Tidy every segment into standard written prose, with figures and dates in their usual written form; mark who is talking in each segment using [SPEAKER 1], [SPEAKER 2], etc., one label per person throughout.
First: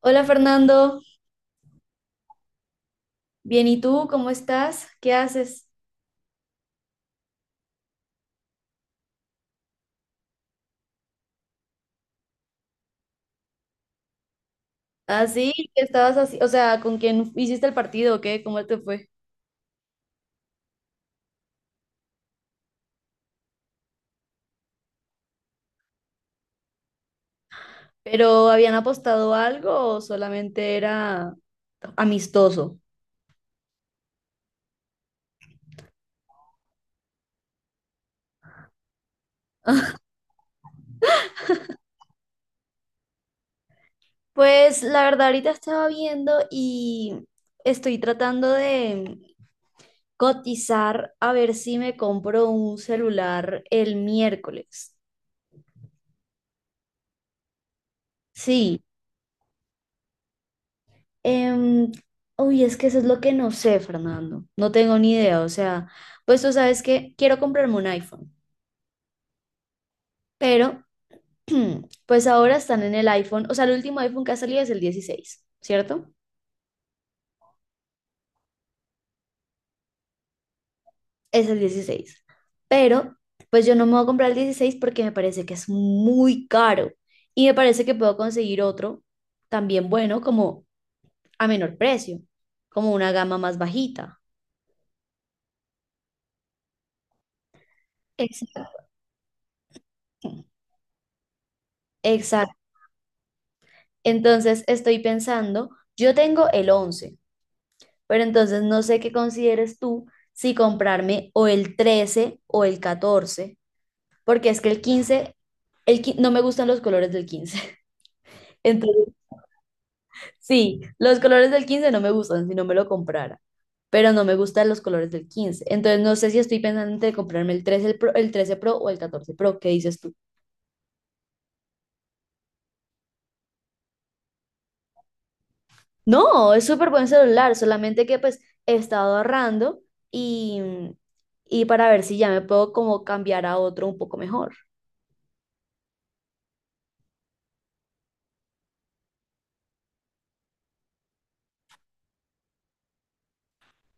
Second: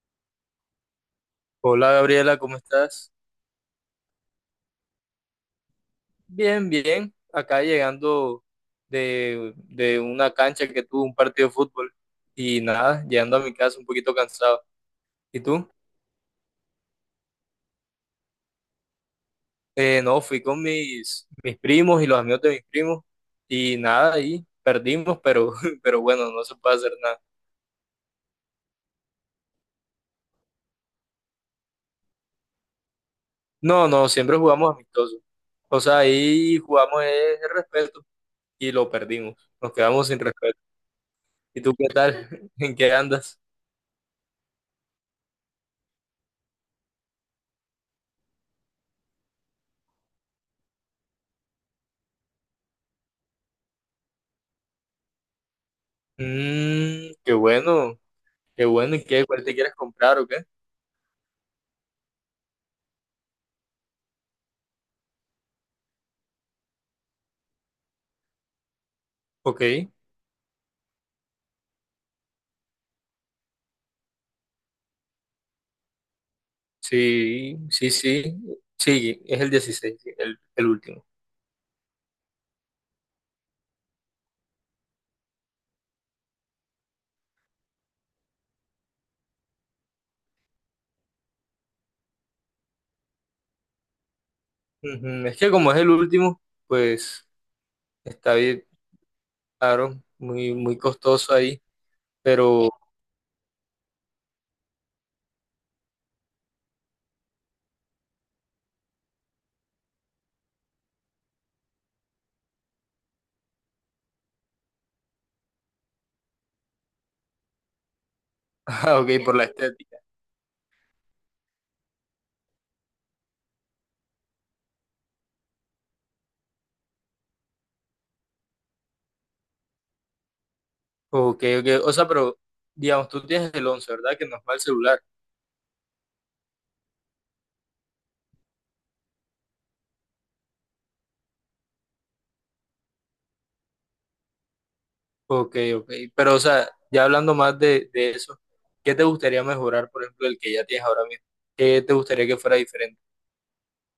[SPEAKER 1] Hola Fernando,
[SPEAKER 2] Hola Gabriela, ¿cómo estás?
[SPEAKER 1] bien, ¿y tú? ¿Cómo estás? ¿Qué haces?
[SPEAKER 2] Bien, bien. Acá llegando de una cancha que tuve un partido de fútbol y nada, llegando a mi casa un poquito cansado.
[SPEAKER 1] Ah,
[SPEAKER 2] ¿Y
[SPEAKER 1] sí,
[SPEAKER 2] tú?
[SPEAKER 1] ¿qué estabas así? O sea, ¿con quién hiciste el partido o qué? ¿Cómo te fue?
[SPEAKER 2] No, fui con mis primos y los amigos de mis primos y nada, ahí perdimos, pero, pero bueno, no se puede hacer nada.
[SPEAKER 1] ¿Pero habían apostado algo o solamente era amistoso?
[SPEAKER 2] No, no, siempre jugamos amistosos. O sea, ahí jugamos el respeto y lo perdimos. Nos quedamos sin respeto. ¿Y tú qué tal? ¿En qué andas?
[SPEAKER 1] Pues la verdad, ahorita estaba viendo y estoy tratando de cotizar a ver si me compro un celular el miércoles.
[SPEAKER 2] Mmm, qué bueno. Qué
[SPEAKER 1] Sí.
[SPEAKER 2] bueno, ¿y qué? ¿Cuál te quieres comprar o qué?
[SPEAKER 1] Em, Uy, es que eso es lo que no sé, Fernando. No tengo ni idea. O sea, pues tú sabes que quiero comprarme un iPhone,
[SPEAKER 2] Ok,
[SPEAKER 1] pero pues ahora están en el iPhone. O sea, el último iPhone que ha salido es el 16, ¿cierto?
[SPEAKER 2] sí, sí, sí, sí, es el 16, sí, el último.
[SPEAKER 1] Es el 16. Pero pues yo no me voy a comprar el 16 porque me parece que es muy caro y me parece que puedo conseguir otro también bueno, como a menor precio, como una gama más bajita.
[SPEAKER 2] Ujú, es que como es el último, pues está bien,
[SPEAKER 1] Exacto,
[SPEAKER 2] claro, muy, muy costoso ahí,
[SPEAKER 1] exacto.
[SPEAKER 2] pero,
[SPEAKER 1] Entonces estoy pensando, yo tengo el 11, pero entonces no sé qué consideres tú si comprarme o el 13 o el 14, porque es que el 15, no me gustan los colores del 15.
[SPEAKER 2] ah,
[SPEAKER 1] Entonces,
[SPEAKER 2] ok, por la estética.
[SPEAKER 1] sí, los colores del 15 no me gustan, si no me lo comprara, pero no me gustan los colores del 15. Entonces no sé, si estoy pensando entre comprarme el 13 Pro o el 14 Pro, ¿qué dices tú?
[SPEAKER 2] Ok, ok, o sea, pero, digamos, tú tienes el 11, ¿verdad? Que no es mal celular.
[SPEAKER 1] No, es súper buen celular, solamente que pues he estado ahorrando y, y para ver si ya me puedo como cambiar a otro un poco mejor.
[SPEAKER 2] Ok, ok, pero, o sea, ya hablando más de eso, ¿qué te gustaría mejorar, por ejemplo, el que ya tienes ahora mismo? ¿Qué te gustaría que fuera diferente?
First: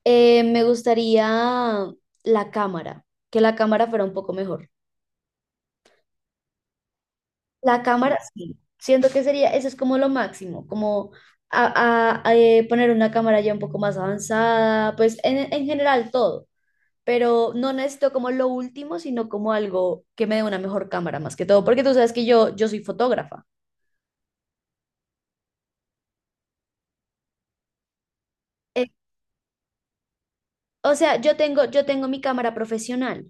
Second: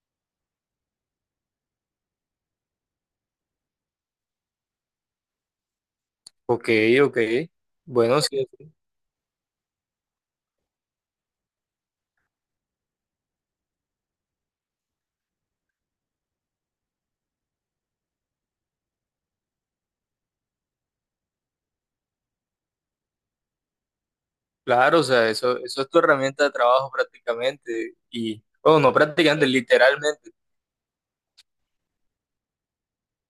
[SPEAKER 1] Me gustaría la cámara, que la cámara fuera un poco mejor.
[SPEAKER 2] Ok, ok,
[SPEAKER 1] La cámara,
[SPEAKER 2] bueno, sí.
[SPEAKER 1] sí, siento que sería, eso es como lo máximo, como poner una cámara ya un poco más avanzada, pues en general todo, pero no necesito como lo último, sino como algo que me dé una mejor cámara más que todo, porque tú sabes que yo soy fotógrafa.
[SPEAKER 2] Claro, o sea, eso es tu herramienta de trabajo prácticamente. Y, bueno, no prácticamente, literalmente.
[SPEAKER 1] O sea, yo tengo mi cámara profesional,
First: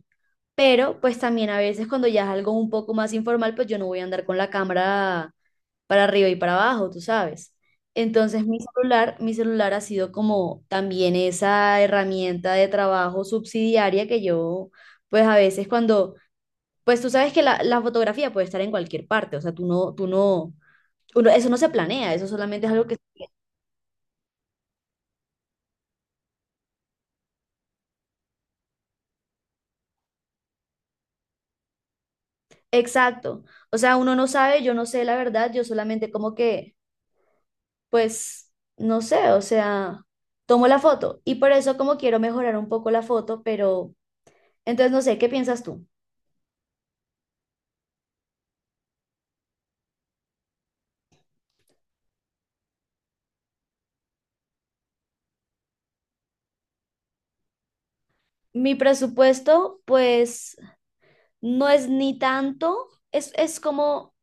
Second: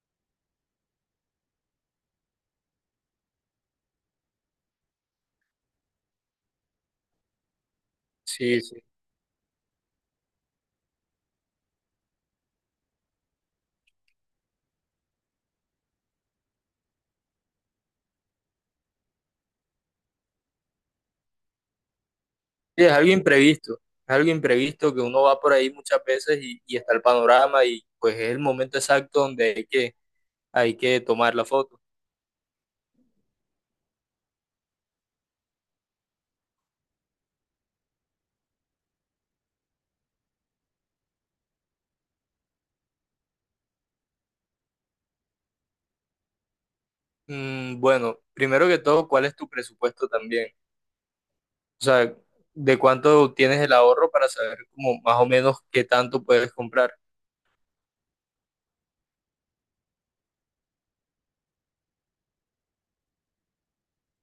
[SPEAKER 1] pero pues también a veces cuando ya es algo un poco más informal, pues yo no voy a andar con la cámara para arriba y para abajo, tú sabes. Entonces mi
[SPEAKER 2] Sí, sí.
[SPEAKER 1] celular, mi celular ha sido como también esa herramienta de trabajo subsidiaria que yo, pues a veces cuando, pues tú sabes que la fotografía puede estar en cualquier parte, o sea, tú no, eso no se planea, eso solamente es
[SPEAKER 2] Sí,
[SPEAKER 1] algo
[SPEAKER 2] es
[SPEAKER 1] que...
[SPEAKER 2] algo imprevisto. Es algo imprevisto que uno va por ahí muchas veces y está el panorama y pues es el momento exacto donde hay hay que tomar la foto.
[SPEAKER 1] Exacto. O sea, uno no sabe, yo no sé la verdad, yo solamente como que pues no sé, o sea, tomo la foto y por eso como quiero mejorar un poco la foto, pero entonces no sé, ¿qué piensas tú?
[SPEAKER 2] Mm, bueno, primero que todo, ¿cuál es tu presupuesto también? O sea, ¿de cuánto tienes el ahorro para saber como más o menos qué tanto puedes comprar?
[SPEAKER 1] Mi presupuesto, pues no es ni tanto, es como,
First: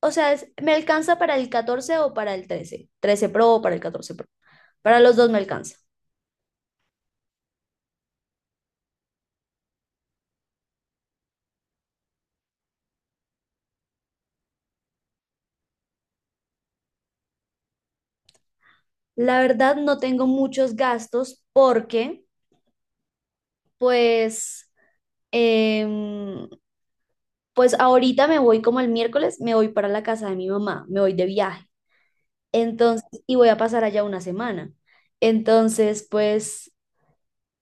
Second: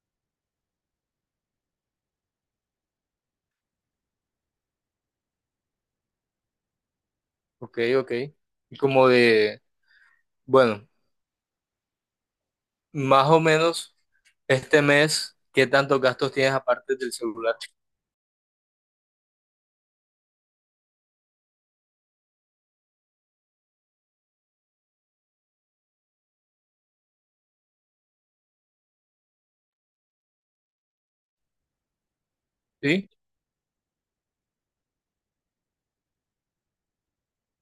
[SPEAKER 1] o sea, me alcanza para el 14 o para el trece Pro o para el 14 Pro, para los dos me alcanza.
[SPEAKER 2] Ok, ok. Y como de, bueno, más o menos. Este mes, ¿qué tantos gastos tienes aparte del celular?
[SPEAKER 1] La verdad no tengo muchos gastos porque, pues, em, pues ahorita me voy como el miércoles, me voy para la casa de mi mamá, me voy de viaje. Entonces,
[SPEAKER 2] Sí,
[SPEAKER 1] y voy a pasar allá una semana. Entonces, pues,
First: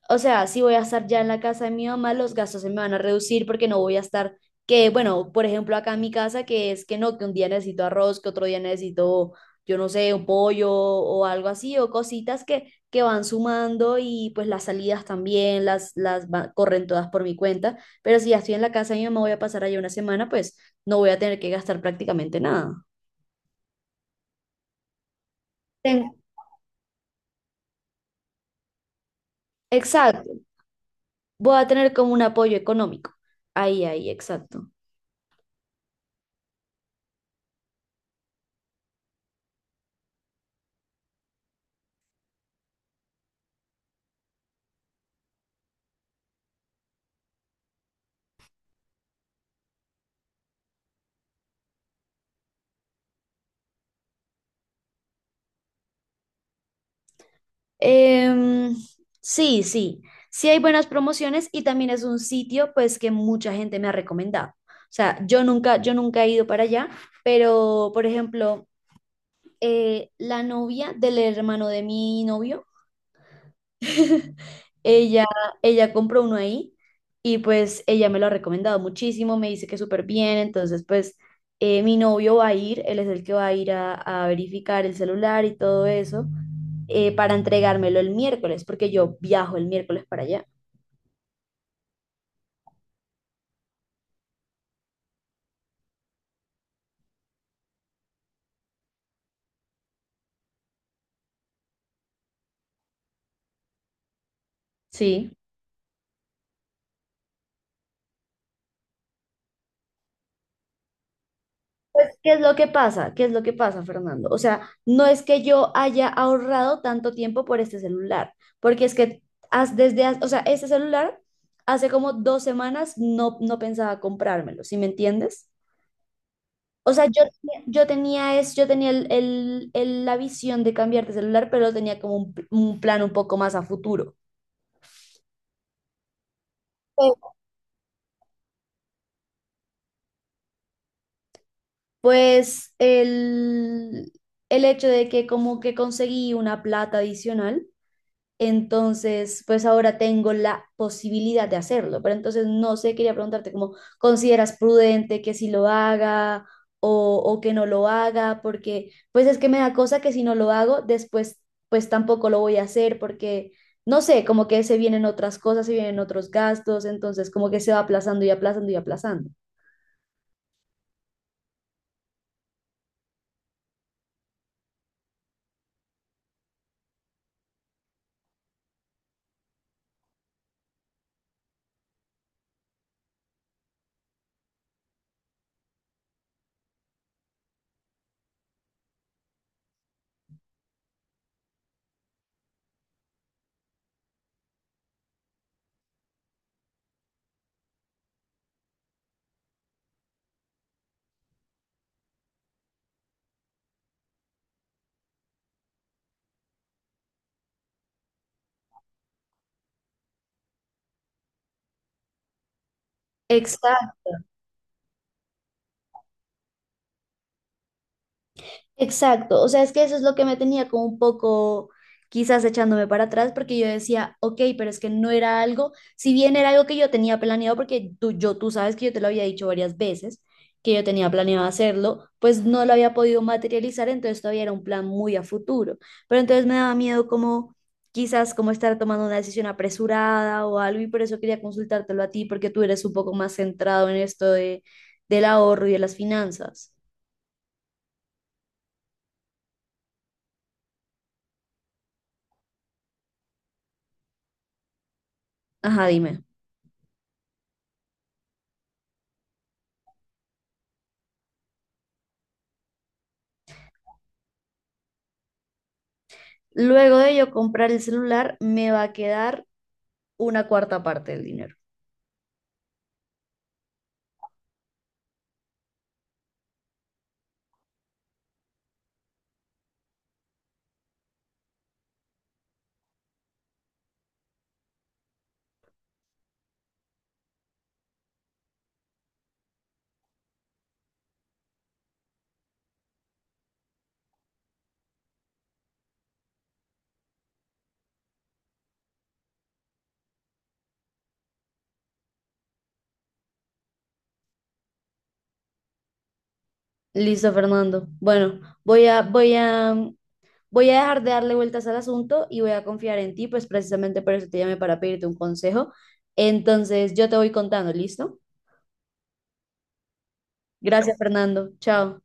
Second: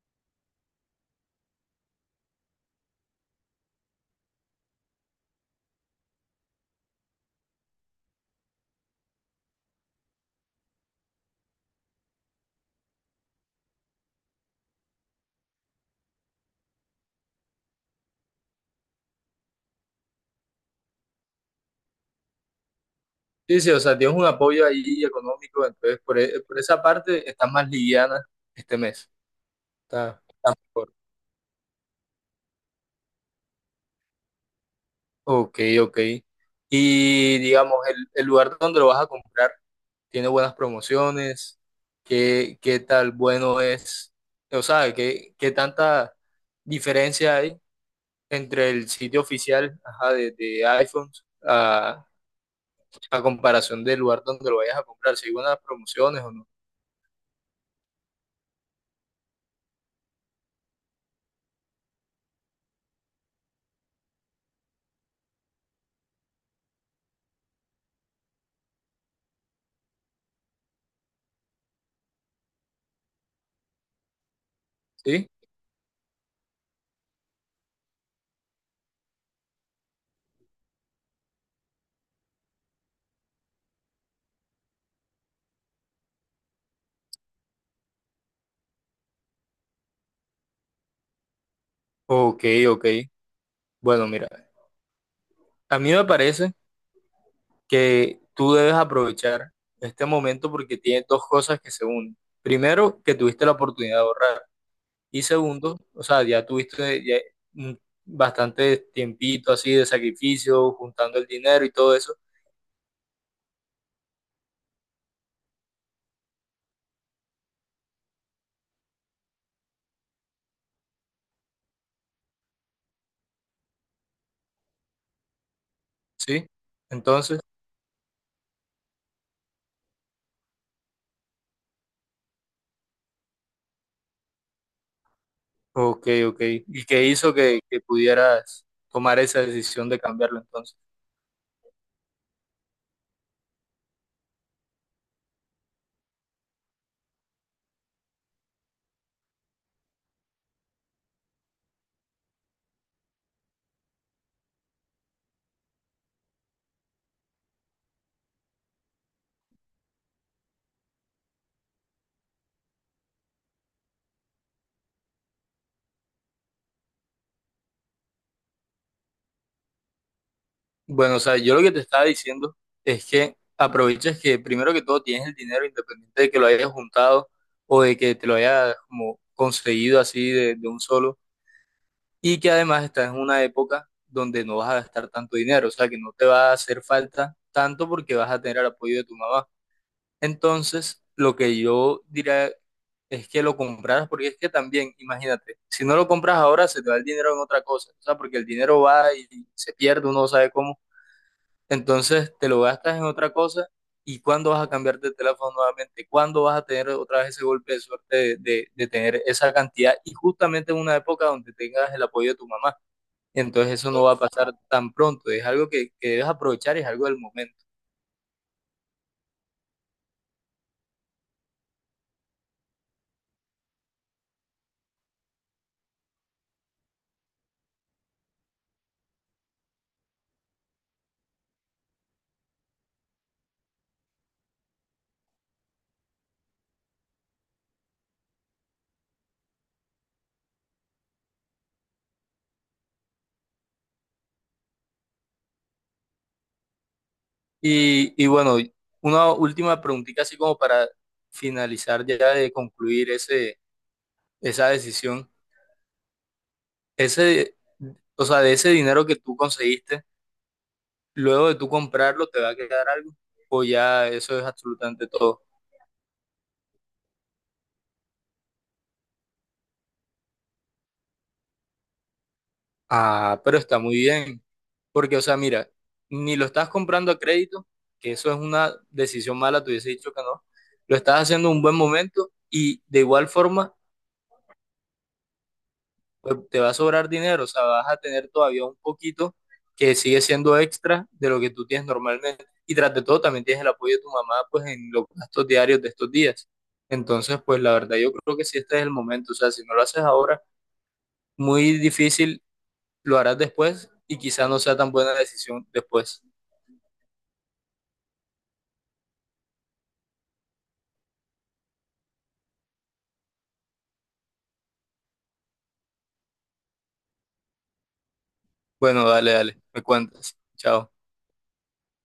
[SPEAKER 1] o sea, si voy a estar ya en la casa de mi mamá, los gastos se me van a reducir porque no voy a estar, que bueno, por ejemplo, acá en mi casa, que es que no, que un día necesito arroz, que otro día necesito, yo no sé, un pollo o algo así, o cositas que van sumando y pues las salidas también, las corren todas por mi cuenta. Pero si ya estoy en la casa de mi mamá, voy a pasar allá una semana, pues no voy a tener que gastar prácticamente nada.
[SPEAKER 2] sí, sí, o sea, tienes un apoyo ahí económico, entonces
[SPEAKER 1] Ten-
[SPEAKER 2] por, por esa parte estás más liviana este mes. Está,
[SPEAKER 1] Exacto.
[SPEAKER 2] está mejor.
[SPEAKER 1] Voy a tener como un apoyo económico. Ahí, ahí, exacto.
[SPEAKER 2] Ok, ok. Y digamos, el lugar donde lo vas a comprar tiene buenas promociones, ¿qué, qué tal bueno es? O sea, ¿qué, qué tanta diferencia hay entre el sitio oficial, ajá, de iPhones a comparación del lugar donde lo vayas a comprar, si hay buenas promociones o no.
[SPEAKER 1] Em, sí, sí, sí hay buenas promociones y también es un sitio pues que mucha gente me ha recomendado. O sea, yo nunca he ido para allá, pero por ejemplo, la novia del hermano de mi novio Ella,
[SPEAKER 2] ¿Sí?
[SPEAKER 1] ella compró uno ahí y pues ella me lo ha recomendado muchísimo, me dice que súper bien, entonces pues mi novio va a ir, él es el que va a ir a verificar el celular y todo eso para entregármelo el miércoles, porque yo viajo el miércoles para allá.
[SPEAKER 2] Ok, ok. Bueno, mira, a mí me parece que tú debes aprovechar este momento porque tienes dos cosas que se unen. Primero, que tuviste la oportunidad de ahorrar. Y
[SPEAKER 1] Sí.
[SPEAKER 2] segundo, o sea, ya tuviste ya bastante tiempito así de sacrificio, juntando el dinero y todo eso.
[SPEAKER 1] Pues, ¿qué es lo que pasa? ¿Qué es lo que pasa, Fernando? O sea, no es que yo haya ahorrado tanto tiempo por este celular, porque es que o sea, este celular hace como 2 semanas no, no pensaba comprármelo, ¿sí me entiendes?
[SPEAKER 2] ¿Sí?
[SPEAKER 1] O sea, yo,
[SPEAKER 2] Entonces,
[SPEAKER 1] tenía- yo tenía, es, yo tenía la visión de cambiar de celular, pero tenía como un plan un poco más a futuro.
[SPEAKER 2] ok, ok. ¿Y qué hizo
[SPEAKER 1] Pero,
[SPEAKER 2] que pudieras tomar esa decisión de cambiarlo entonces?
[SPEAKER 1] pues el hecho de que como que conseguí una plata adicional. Entonces, pues ahora tengo la posibilidad de hacerlo, pero entonces no sé, quería preguntarte cómo consideras prudente que si lo haga o que no lo haga, porque pues es que me da cosa que si no lo hago, después pues tampoco lo voy a hacer porque, no sé, como que se vienen otras cosas, se vienen otros gastos, entonces como que se va aplazando y aplazando y aplazando.
[SPEAKER 2] Bueno, o sea, yo lo que te estaba diciendo es que aproveches que primero que todo tienes el dinero independiente de que lo hayas juntado o de que te lo hayas como conseguido así de un solo y que además estás en una época donde no vas a gastar tanto dinero, o sea, que no te va a hacer falta tanto porque vas a tener el apoyo de tu mamá. Entonces, lo que yo diría es que lo compraras porque es que también, imagínate, si no lo compras ahora se te va el dinero en otra cosa, o sea, porque el dinero va y se pierde, uno no sabe cómo. Entonces te lo gastas en otra cosa y cuándo vas a cambiar de teléfono nuevamente, cuándo vas a tener otra vez ese golpe de suerte de tener esa cantidad y justamente en una época donde tengas el apoyo de tu mamá. Entonces eso
[SPEAKER 1] Exacto.
[SPEAKER 2] no va a pasar tan pronto, es algo que debes aprovechar y es algo del momento.
[SPEAKER 1] Exacto, o sea, es que eso es lo que me tenía como un poco, quizás echándome para atrás porque yo decía, ok, pero es que no era algo, si bien era algo que yo tenía planeado, porque tú sabes que yo te lo había dicho varias veces, que yo tenía planeado hacerlo, pues no lo había podido materializar, entonces todavía era un plan muy a futuro, pero entonces me daba miedo como quizás como estar tomando una decisión apresurada o algo y por eso quería consultártelo a ti porque tú eres un poco más centrado en esto del ahorro y de las finanzas.
[SPEAKER 2] Y bueno, una última preguntita así como para finalizar ya de concluir ese, esa decisión,
[SPEAKER 1] Ajá, dime.
[SPEAKER 2] ese, o sea, de ese dinero que tú conseguiste. Luego de tú comprarlo, ¿te va a quedar algo? O ya eso es absolutamente todo.
[SPEAKER 1] Luego de yo comprar el celular, me va a quedar una cuarta parte del dinero.
[SPEAKER 2] Ah, pero está muy bien. Porque, o sea, mira, ni lo estás comprando a crédito, que eso es una decisión mala, te hubiese dicho que no. Lo estás haciendo en un buen momento y de igual forma, pues, te va a sobrar dinero. O sea, vas a tener todavía un poquito que sigue siendo extra de lo que tú tienes normalmente. Y tras de todo, también tienes el apoyo de tu mamá, pues, en los gastos diarios de estos días. Entonces, pues, la verdad, yo creo que sí, este es el momento. O sea, si no lo haces ahora muy difícil, lo harás después y quizás no sea tan buena decisión después.
[SPEAKER 1] Listo, Fernando. Bueno, voy a, dejar de darle vueltas al asunto y voy a confiar en ti, pues precisamente por eso te llamé para pedirte un consejo. Entonces, yo te voy contando, ¿listo?
[SPEAKER 2] Bueno, dale, dale, me cuentas. Chao.
[SPEAKER 1] Gracias, Fernando. Chao.